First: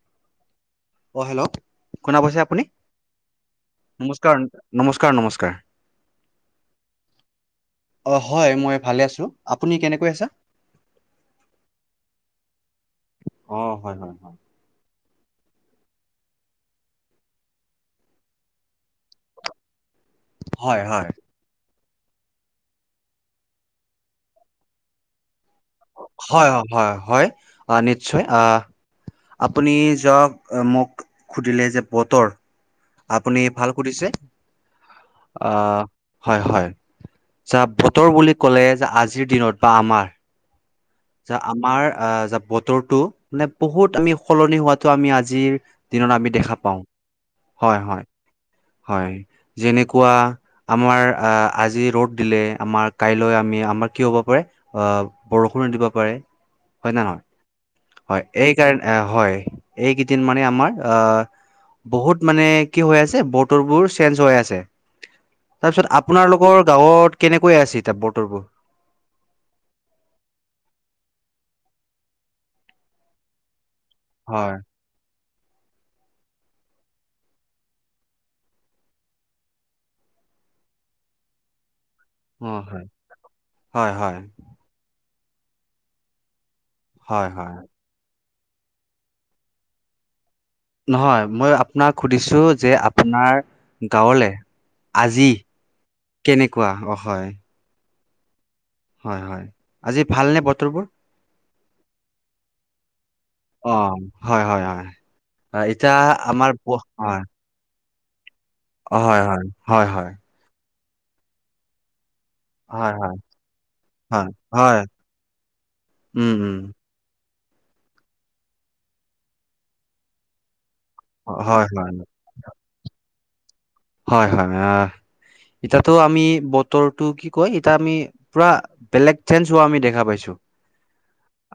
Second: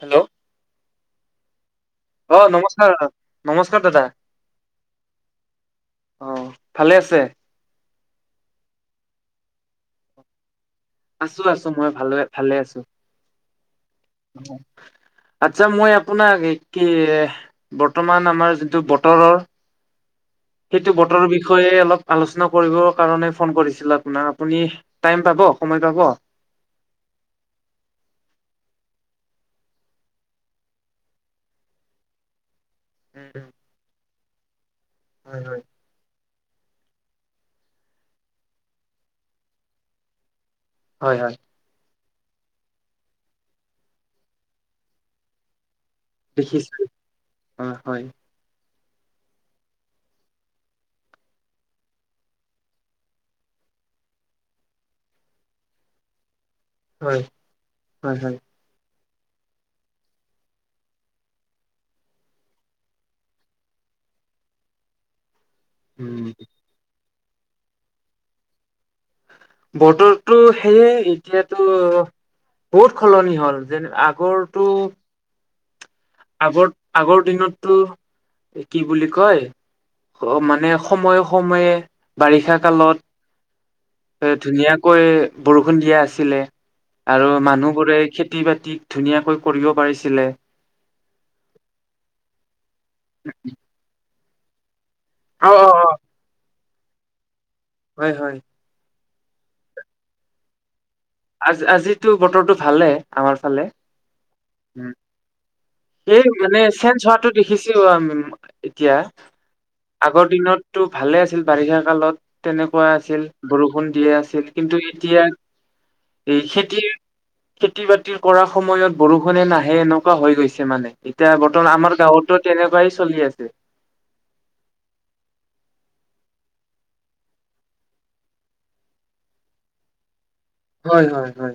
Hello অ hello শুনা অ পাইছে আপুনি? নমস্কাৰ নমস্কাৰ দাদা নমস্কাৰ, নমস্কাৰ, নমস্কাৰ অ, ভালে আছে? অ', হয় মই ভালে আছোঁ। আপুনি কেনেকৈ আছে? আছোঁ আছোঁ, মই ভাল-ভালে আছোঁ। অ', হয়, হয়, হয় আচ্ছা মই আপোনাক কি, বৰ্তমান আমাৰ যোনটো বতৰৰ হয়, সেইটো হয়, বতৰৰ বিষয়ে অলপ আলোচনা কৰিব কাৰণে ফোন কৰিছিলো আপোনাক। আপুনি টাইম পাব? সময় পাব উম হয়, হয়, হয়, আহ, নিশ্চয় আহ, আপুনি যাক, মোক সুধিলে যে বতৰ আপুনি উম ভাল সুধিছে, হয় হয় আহ, হয়, হয়, চা, বতৰ বুলি ক'লে যে আজিৰ দিনত বা আমাৰ হয় যে হয় আমাৰ আহ য বতৰটো মানে বহুত আমি সলনি হোৱাাতো আমি আজিৰ দিনত আমি দেখা পাওঁ, দেখিছো হয়, হয়। হয়, যেনেকুৱা আমাৰ আহ, আজি ৰ'দ দিলে, আমাৰ কাইলৈ আমি আমাৰ কি হ'ব পাৰে অ, বৰষুণো দিব পাৰে, হয় নে নহয়? হয়, এই কাৰ হয়, এইকেইদিন মানে আমাৰ আহ, বহুত মানে কি হৈ আছে, বতৰবোৰ চেঞ্জ হৈ আছে। তাৰপিছত উম আপোনালোকৰ গাঁৱত কেনেকৈ আছে, এতিয়া বতৰবোৰ? বতৰতো সেয়ে, এতিয়াতো বহুত সলনি হ'ল। যেনে হয় আগৰটো আগ-আগৰ দিনততটো কি বুলি কয় অ', মানে সময়ে সময়ে বাৰিষা অ হয় কালত, হয় হয় এ, ধুনীয়াকৈ বৰষুণ দিয়া আছিলে। আৰু হয় হয় মানুহবোৰে খেতি বাতি ধুনীয়াকৈ কৰিব পাৰিছিলে। নহয়, মই আপোনাক সুধিছোঁ যে আপোনাৰ গাঁৱলৈ আজি অ অ অ। কেনেকুৱা? অ, হয়। হয়, হয়। হয়, হয়, আজি ভালনে বতৰবোৰ? আজ-আজিতো বতৰটো ভালে আমাৰ ফালে, অ হয় হয় হয় উম, হয় এতিয়া সেই আমাৰ মানে ব- চেঞ্জ হয় হোৱাাতটো দেখিছো আমি এতিয়া, অ হয় হয় হয় হয় আগৰ দিনত টো ভালে আছিল বাৰিষা কালত তেনেকুৱা হয় হয় আছিল, বৰষুণ দিয়ে আছিল, হয় কিন্তু হয় এতিয়া, উম এই উম খেতিৰ খেতি বাতি কৰা সময়ত বৰষুণে নাহে, এনেকুৱা হৈ গৈছে মানে। এতিয়া হয় বৰ্তমান হয় আমাৰ গাঁৱতো তেনেকুৱাই চলি আছে। হয়, হয়। এতিয়াতো আমি বতৰটো, কি কয়, এতা আমি পুৰা বেলেগ চেঞ্জ হোৱা আমি দেখা পাইছোঁ। হয়, হয়, হয়।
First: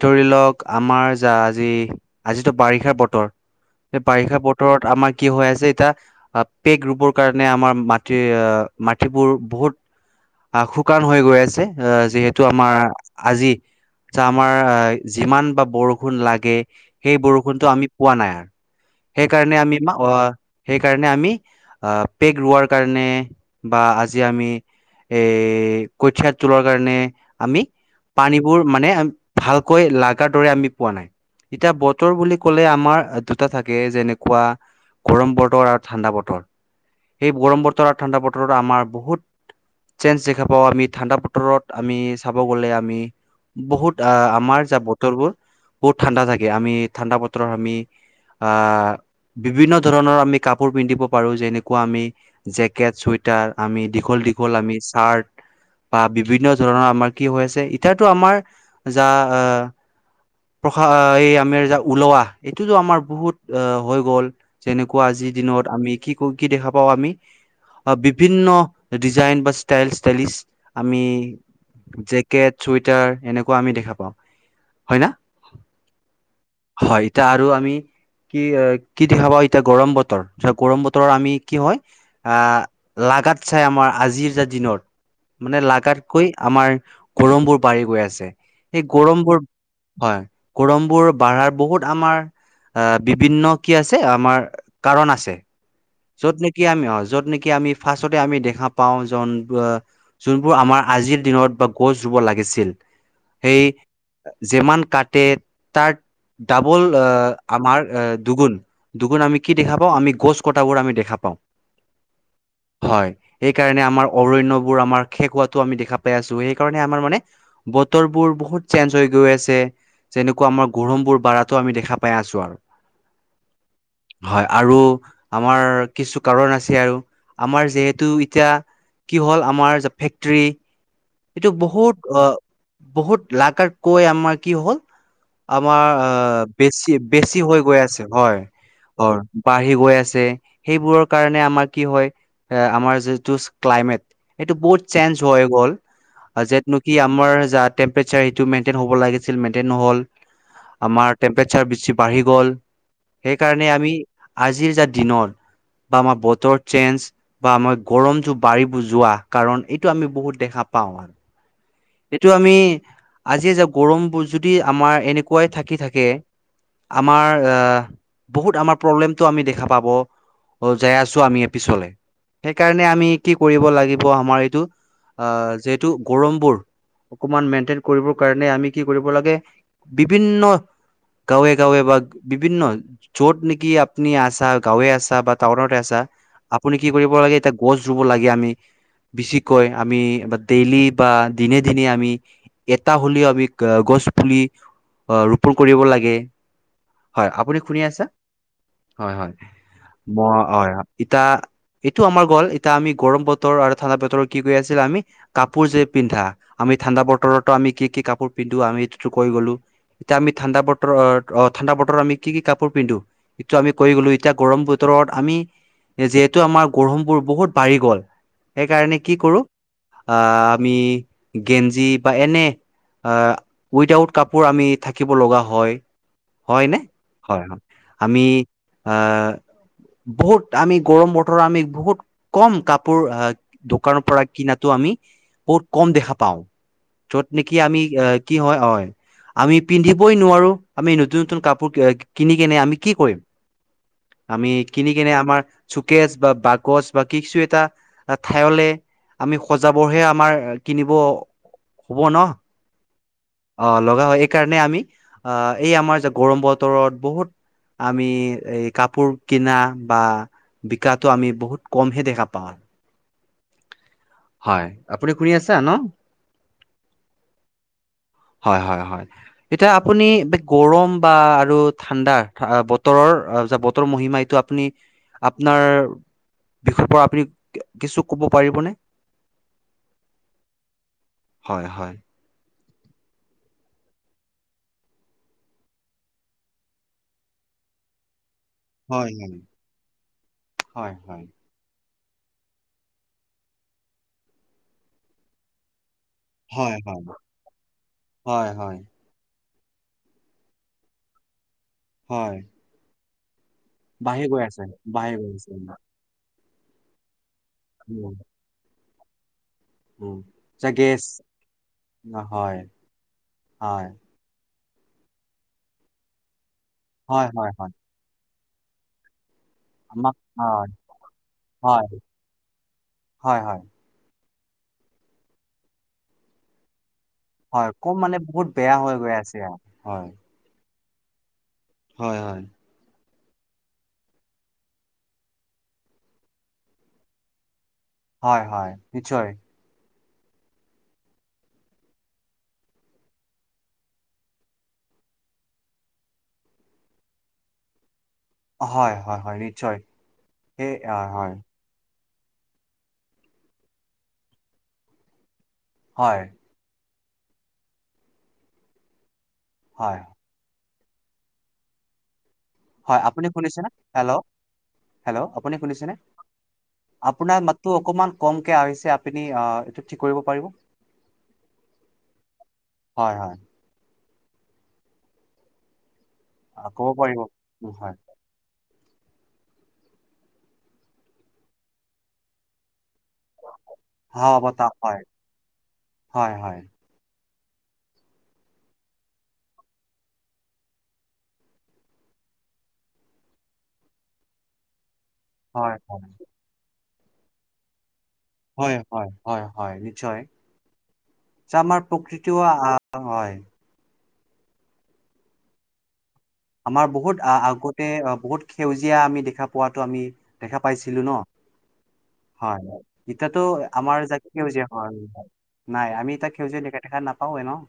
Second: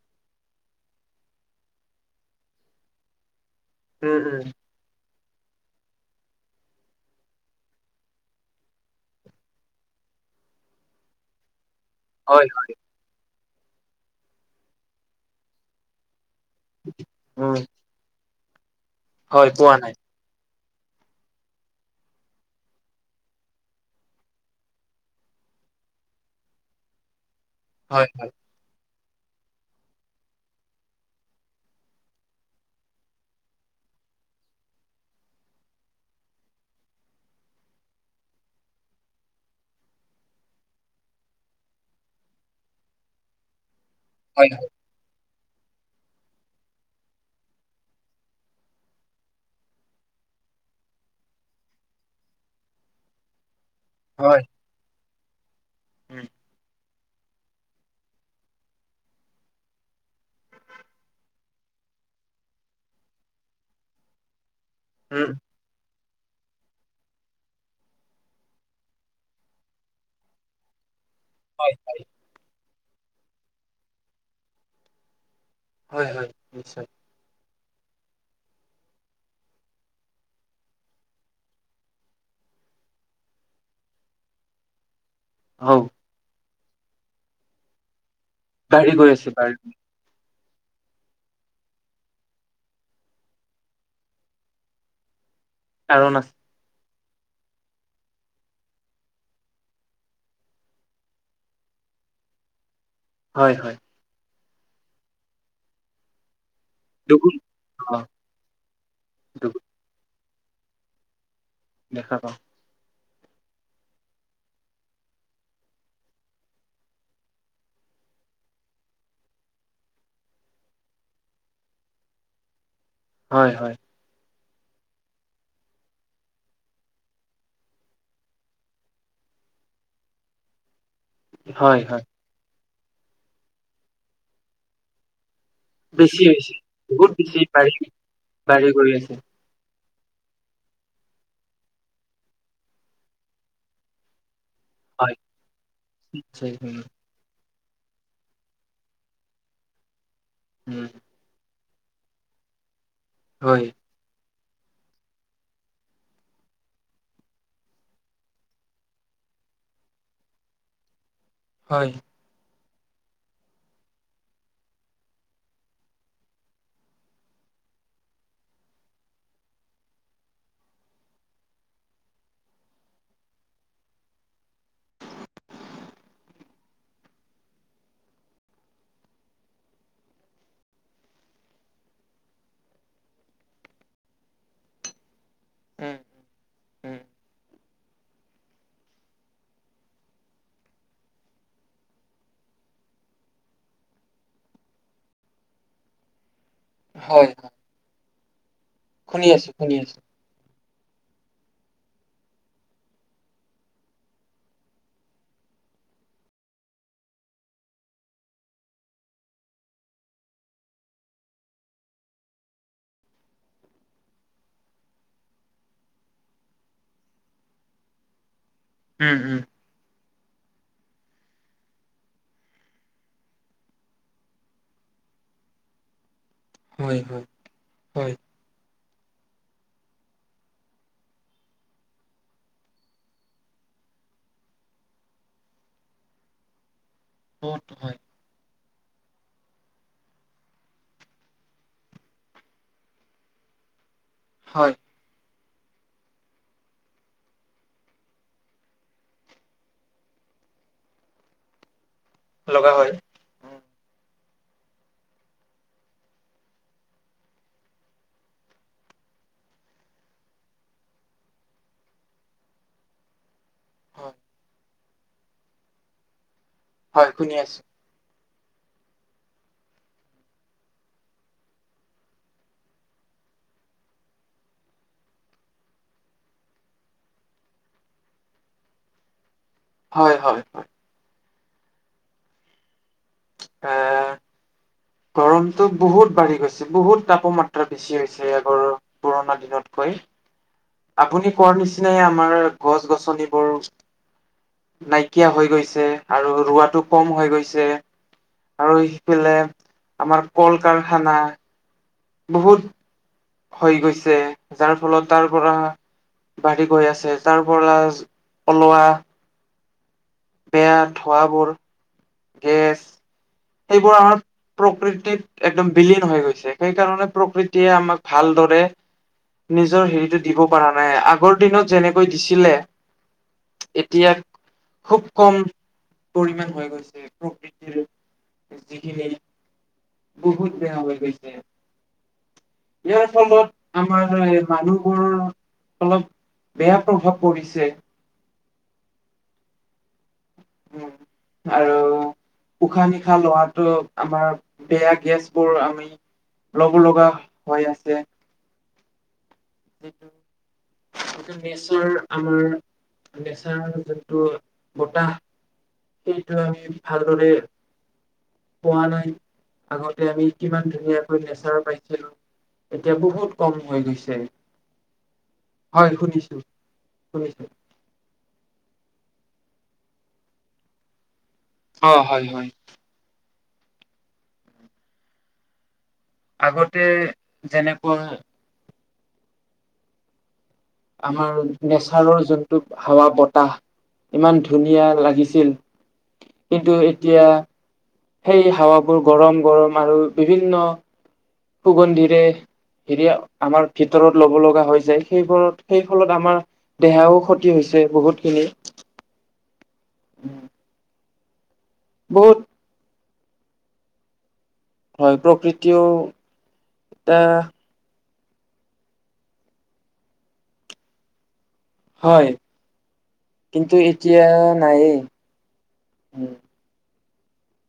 ধৰি লওক, আমাৰ যা আজি, আজিতো বাৰিষাৰ বতৰ। এই উম বাৰিষা উম বতৰত আমাৰ কি হৈ আছে এতিয়া পেক ৰুবৰ কাৰণে, আমাৰ মাটি আহ মাটিবোৰ বহুত আহ, শুকান হৈ গৈ আছে। অ', যিহেতু হয় আমাৰ আজি চা আমাৰ যিমান বা বৰষুণ লাগে সেই উম বৰষুণটো আমি পোৱা নাই। হয় সেইকাৰণে পোৱা আমি নাই [unintelligible] সেইকা আমি, আহ, পেক ৰোৱাৰ কাৰণে বা আজি আমি এ, কঠিয়াত তোলাৰ কাৰণে, আমি হয় হয় পানীবোৰ, মানে আ ভালকৈ লাগাৰ দৰে আমি পোৱা নাই। এতিয়া বতৰ বুলি ক'লে, আমাৰ দুটা থাকে, যেনেকুৱা গৰম বতৰ আৰু ঠাণ্ডা বতৰ। সেই গৰম বতৰ আৰু ঠাণ্ডা বতৰত আমাৰ বহুত চেঞ্জ দেখা পাওঁ আমি। ঠাণ্ডা বতৰত, আমি চাব গ'লে, আমি বহুত অ', হয় আমাৰ যা বতৰবোৰ বহুত ঠাণ্ডা থাকে। আমি ঠাণ্ডা বতৰত, আমি আহ, বিভিন্ন ধৰণৰ আমি কাপোৰ পিন্ধিব পাৰোঁ, যেনেকুৱা আমি জেকেট, চুৱেটাৰ, আমি দীঘল হয় দীঘল আমি চাৰ্ট বা উম বিভিন্ন ধৰণৰ, আমাৰ কি হৈ আছে এতিয়াতো, আমাৰ যা, আহ প্ৰসা, এই আমিৰ যা ওলোৱা, এইটোতো আমাৰ বহুত হৈ গ'ল। যেনেকুৱা উম আজি মে কি ক কি দেখা পাওঁ আমি। অ', বিভিন্ন ডিজাইন বা ষ্টাইল, ষ্টাইলিছ আমি হয় জেকেট, চুৱেটাৰ, এনেকুৱা আমি দেখা পাওঁ, হয় না? হয়, হয়, নিশ্চয়। তুমি কি কি দেখা পা এতিয়া, গৰম বতৰ? চোৱা, গৰম বতৰত, আমি কি হয়, আহ, লাগাত চাই, আমাৰ আজিৰ যে দিনত মানে, হও লাগাতকৈ আমাৰ গৰম বোৰ বাঢ়ি গৈ আছে। সেই বাঢ়ি গৈ আছে গৰমবোৰ বাঢ়ি হয়। গৰম বোৰ বাঢ়াৰ বহুত, আমাৰ, আহ, বিভিন্ন কি আছে আমাৰ কাৰণ আছে। কাৰণ আছে য'ত নেকি আমি সহজ য'ত নেকি আমি ৰ্ফাচটতে আমি দেখা পাওঁ জন অ', যোনবোৰ আমাৰ আজিৰ দিনত বা গছ ব লাগিছিল। হয় সেই হয়। যিমান কাটে, তাত ডাবল, দুগুণ আমাৰ পাওঁ দুগুণ দুগুণ, আমি কি দেখা পাওঁ? আমি গছ কটাবোৰ আমি দেখা পাওঁ। দেখা পাওঁ। হয়। সেইকাৰণে আমাৰ অৰণ্যবোৰ আমাৰ শেষ হোৱাটো আমি দেখা পাই আছোঁ। সেইকাৰণে আমাৰ মানে ব বতৰ বোৰ বহুত চেঞ্জ হৈ গৈ আছে। যেনেকুৱা আমাৰ গৰমবোৰ বাঢ়াতো আমি দেখা পাই আছোঁ, আৰু হয় হয়। হয়, আৰু আমাৰ কিছু কাৰণ আছে। আৰু আমাৰ, যিহেতু এতিয়া কি হ'ল, আমাৰ যে ফেক্টৰী এইটো হয় বহুত হয় আহ, বহুত লাগাত কৈ আমাৰ কি হ'ল আমাৰ বেছি আহ হৈছে বহুত বেছি বেছি-বেছি হৈ বাঢ়ি গৈ আছে হয় বাঢ়ি গৈ আছে অ' বাঢ়ি গৈ আছে। সেইবোৰৰ কাৰনে আমাৰ কি হ'য়, এ আমাৰ যিটো ক্লাইমেট এইটো বহুত চেঞ্জ হয় হৈ গ'ল। নিশ্চয় উম যেতনোকি আমাৰ [unintelligible] টেম্পেৰেছাৰ এইটো মেণ্টইন হব লাগিছিল, মেণ্টইন নহ'ল। উম আমাৰ টেম্পেৰে ইচ্ছাৰ বেছি বাঢ়ি গ'ল হয় সেইকাৰণে আমি আজিৰ যে দিনৰ বা আমাৰ বতৰ চেঞ্জ বা আমাৰ গৰমটো বাঢ়ি বোৰ যোৱা কাৰণ এইটো আমি বহুত দেখা পাওঁ। হয় এইটো আমি আজি যে গৰমবোৰ যদি আমাৰ এনেকুৱাই থাকি থাকে আমাৰ এ বহুত আমাৰ প্ৰব্লেমতটো আমি দেখা পাব। অ' যাই আছো আমি পিছলে। সেইকাৰণে আমি কি কৰিব লাগিব আমাৰ এইটো আহ যিহেতু গৰমবোৰ অকনমান মেইনটেইন কৰিবৰ কাৰণে আমি কি কৰিব লাগে বিভিন্ন গাঁৱে গাঁৱে বা বিভিন্ন চ'ত নেকি আপনি আছা গাঁৱে আছা বা টাউনতে উম আছা আপুনি কি উম কৰিব লাগে এতিয়া গছ ৰুব লাগে। আমি বেছিকৈ আমি দেইলি বা দিনে দিনে আমি এটা হ'লেও আমি গছ পুলি- অ' ৰোপন কৰিব লাগে। হয়, আপুনি শুনি আছা? হয়, শুনি হয় আছো শুনি আছো ম হয়। ইতাএইটো আমাৰ গ'ল। এতিয়া আমি গৰম বতৰ আৰু ঠাণ্ডা বতৰ কি কৰি আছিল আমি? কাপোৰ যে পিন্ধা আমি ঠাণ্ডা বতৰতো আমি কি কি কাপোৰ পিন্ধো আমি সেই কৈ গ'লো। এতিয়া আমি ঠাণ্ডা বতৰ অ' ঠাণ্ডা বতৰত আমি কি কি কাপোৰ পিন্ধো ই এইটো আমি কৈ গলো। এতিয়া গৰমত ৰ'দ আমি যিহেতু আমাৰ গৰমবোৰ বহুত বাঢ়ি গ'ল সেইকাৰণে কি উম উম কৰো অহ আমি গেঞ্জি বা এনে অহ উইদআউট কাপোৰ আমি থাকিব লগা হয় হয় নে? হয়, হয় আমি অহ বহুত আমি গৰম বতৰ আমি বহুত কম কাপোৰ অহ দোকানৰ পৰা কিনাত আমি বহুত কম দেখা পাওঁ। য'ত নেকি বহুত আমি হয় কি হয়, হয়? আমি পিন্ধিবই নোৱাৰো। আমি নতুন নতুন কাপোৰ কিনি কিনে আমি কি কৰিম? আমি হয় কিনি কিনে আমাৰ চুকেজ বা বাকচ বা কিছু এটা ঠাইলে আমি সজাবহে আমাৰ কিনিব হ'ব ন লগা হয়। উম অ' লগা হয়। এইকাৰণে আমি আহ এই আমাৰ গৰম বতৰত বহুত আমি এই কাপোৰ কিনা বা বিকাটো আমি বহুত কমহে দেখা পাওঁ। হয় হয়, আপুনি শুনি আছা ন? হয় শুনি আছো। হয়- হয়- হয়। এতিয়া আপুনি গৰম বা আৰু ঠাণ্ডা বতৰ য বতৰ মহিমা এইটো আপুনি আপোনাৰ বিষয়ৰ পৰা আপুনি কিছু ক'ব পাৰিবনে? হয়- হয়-হয়। হয়, হয়। এ গৰমতটো বহুত বাঢ়ি গৈছে। বহুত তাপমাত্ৰা বেছি হৈছে ইয়াত হয় হয় পুৰণা দিনতকৈ। হয় হয় আপুনি কোৱা নিচিনা নিচেই আমাৰ গছ গছনিবোৰ নাইকিয়া হৈ গৈছে। আৰু হয় ৰোৱাটো হয় কম হৈ গৈছে। হয় হয় আৰু সিফালে আমাৰ কল কাৰখানা হয় বহুত হৈ গৈছে। বাঢ়ি গৈ আছে যাৰ ফলত বাঢ়ি তাৰ গৈ আছে। পৰা বাঢ়ি গৈ আছে। তাৰ পৰা উম ওলোৱা উম যে বেয়া গেছ ধোৱাবোৰ না হয়, গেছ হয়। এইবোৰ আমাৰ প্ৰকৃতিত একদম বিলীন হৈ গৈছে। সেইকাৰণে হয়, হয়, প্ৰকৃতিয়ে হয়। আমাক ভালদৰে নিজৰ আমাক হেৰিটো দিব হয়, পৰা নাই। আগৰ দিনত হয়, যেনেকৈ দিছিলে হয়, হয়, এতিয়া, খুব কম পৰিমাণ হৈ গৈছে। হয়, প্ৰকৃতিৰ কম মানে বহুত বেয়া হৈ যিখিনি গৈ আছে আও। হয়। কৈছে। হয়, হয়। ইয়াৰ ফলত আমাৰ এই মানুহবোৰ অলপ বেয়া প্ৰভাৱ পৰিছে। হয়, হয়, নিশ্চয়। উম [inaudible] আৰু উশাহ-নিশাহ লোৱাতো আমাৰ বেয়া গেছবোৰ আমি ল'ব লগা হৈ আছে। হয়, হয়, হয় নিশ্চয়। যিটো সে নেচাৰ, আমাৰ নেচাৰৰ যোনটো বতাহ, হয়, সেইটো আমি ভালদৰে পোৱা নাই। হয়, আগতে আমি কিমান ধুনীয়াকৈ নেচাৰ পাইছিলোঁ। হয়, আপুনি শুনিছেনে? হেল্ল', হেল্ল', আপুনি হয় শুনিছেনে? শুনিছো আপোনাৰ শুনিছো। মাততো অকমান কমকে আহিছে। আ নি আ, এইটো ঠিক কৰিব পাৰিব। অ' হয়, হয়। হয়, হয়। আ আগতে ক'ব পাৰিব। উম, হয়। যেনেকুৱা আমাৰ নেচাৰৰ যোনটো হাৱা-বতাহ হাৱা ইমান বতাহ ধুনীয়া হয়। লাগিছিল, হয়, হয়। কিন্তু এতিয়া সেই হাৱাবোৰ গৰম-গৰম আৰু বিভিন্ন সুগন্ধিৰে হেৰি আমাৰ ভিতৰত ল'ব লগা হৈ যায়। সেইবোৰত, হয়, সেই হয়। ফলত আমাৰ দেহাও ক্ষতি হৈছে বহুত। হয়, হয়, হয়, হয় নিশ্চয়। আমাৰ বহুত প্ৰকৃতিও আহ হয়। হয়, প্ৰকৃতিও আমাৰ বহুত এটা আ-আগতে বহুত সেউজীয়া আমি দেখা পোৱাতো আমি দেখা পাইছিলো ন? [inaudible] হয়, হয়। ইতাতো কিন্তু আমাৰ যাক এতিয়া সেউজীয়া নায়েই [unintelligible] নাই, আমি ইতিয়া সেউজীয়া [unintelligible] দেখা নাপাওঁ এ ন'?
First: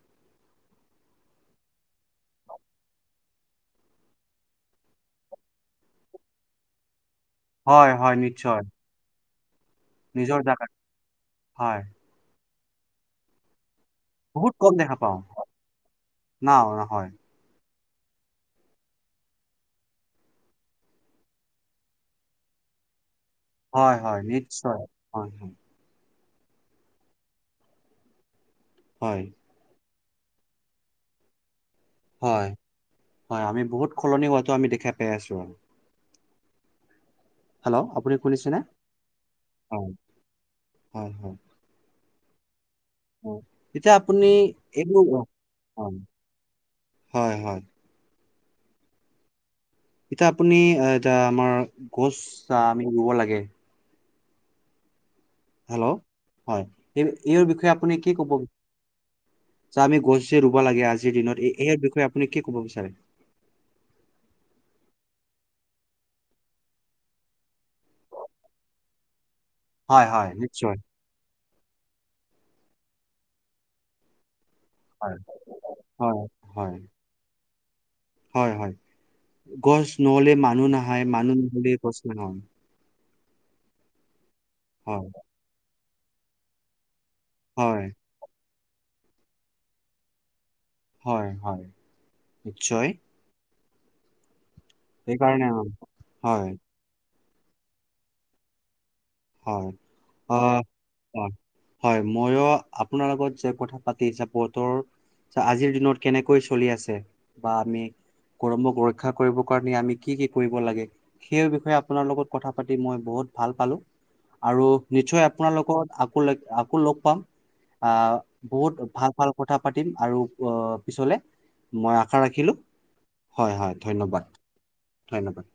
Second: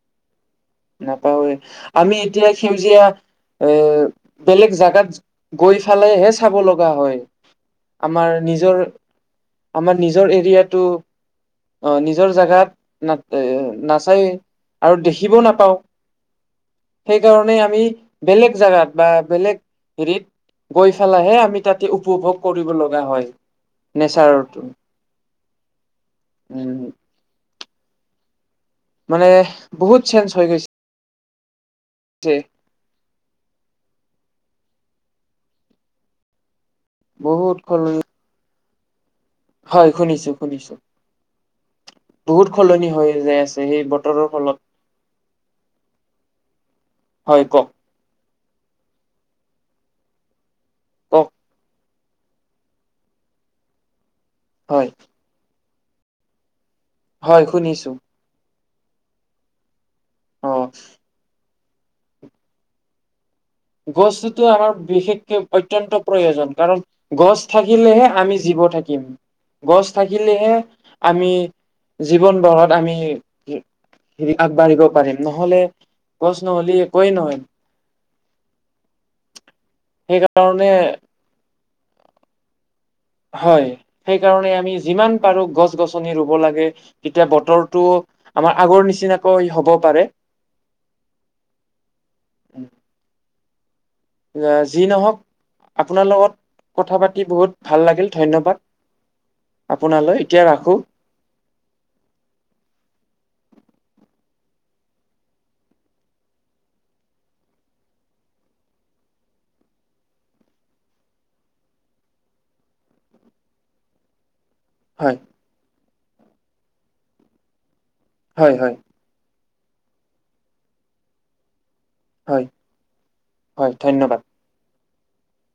নাপাওৱে। আমি এতিয়া সেউজীয়া এ বেলেগ জাগাত গৈ ফালেহে চাব লগা হয়। হয়, হয় আমাৰ নিশ্চয়। নিজৰ আমাৰ নিজৰ এৰিয়াটো, হয় অ' নিজৰ জাগাত নাত-এ-নাচ এ বহুত কম দেখা আৰু পাওঁ দেখিব নাপ না অ' নহয়। য়া আমি বেলেগ জাগাত বা বেলেগ হেৰিত গৈ ফালেহে আমি তাতে উপভোগ কৰিব লগা হয়। হয়, হয় নেচাৰৰটো নিশ্চয়। হয়, হয়। উম। হয় মানে বহুত চেঞ্জ হৈ গৈছে। হয়, হয়, আমি বহুত খলনি হোৱাটো আমি দেখা পাই আছো। বহুত হেল্ল', সলনি আপুনি শুনিছেনে? হয়, শুনিছো, শুনিছো। হয় হয় বহুত খলনি হৈ যাই হয় আছে সেই এতিয়া আপুনি বতৰৰ ফলত। এইবোৰ হয় হয়, হয়। ইটা আপুনি, এ-টা কওক আমাৰ, গছ আমি ৰুব লাগে। হয়। হেল্ল', হয়, হয় এইৰ বিষয়ে শুনিছো আপুনি কি ক'ব বি আমি গছ যে অ ৰুব লাগে আজিৰ দিনত, এই, ইয়াৰ বিষয়ে আপুনি কি ক'ব বিচাৰে? গছটোতো আমাৰ বিশেষকে, অত্যন্ত প্ৰয়োজন, কাৰণ গছ থাকিলেহে আমি জি থাকিম। গছ হয় হয় থাকিলেহে নিশ্চয় আমি জীৱন বঢ়াত আমি ৰি আগবাঢ়িব হয় পাৰিম, নহ'লে হয় গছ হয় নহ'লেএকোৱেই নহয়। হয় হয়, গছ নহ'লে মানুহ সেইকাৰণে নহয়, মানুহ নহ'লে গছ নহয়। হয়, সেইকাৰণে আমি হয় যিমান পাৰো গছ গছনি ৰুব লাগে। এতিয়া বতৰটো হয় আমাৰ আগৰ নিচিনাকৈ হ'ব পাৰে। হয় হয়, নিশ্চয়। যি নহওক, সেইকাৰণে আপোনাৰ লগত হয় কথা পাতি বহুত ভাল লাগিল, ধন্যবাদ। হয়, আপোনালৈ এতিয়া অ', ৰাখো হয়, হয়, ময়ো আপোনাৰ লগত যে কথা পাতি চাপৰ্টৰ আজিৰ দিনত কেনেকৈ চলি আছে বা আমি গৰমক ৰক্ষা কৰিব কাৰণে আমি কি কি কৰিব লাগে? সেই বিষয়ে আপোনাৰ লগত কথা পাতি মই বহুত ভাল পালোঁ। আৰু হয় নিশ্চয় আপোনাৰ লগত আকৌ লগ আকৌ লগ পাম, আহ, হয় হয় বহুত ভাল ভাল কথা পাতিম আৰু অ', পিছলে। মই আশা হয় ৰাখিলোঁ, হয় হয়, ধন্যবাদ, ধন্যবাদ।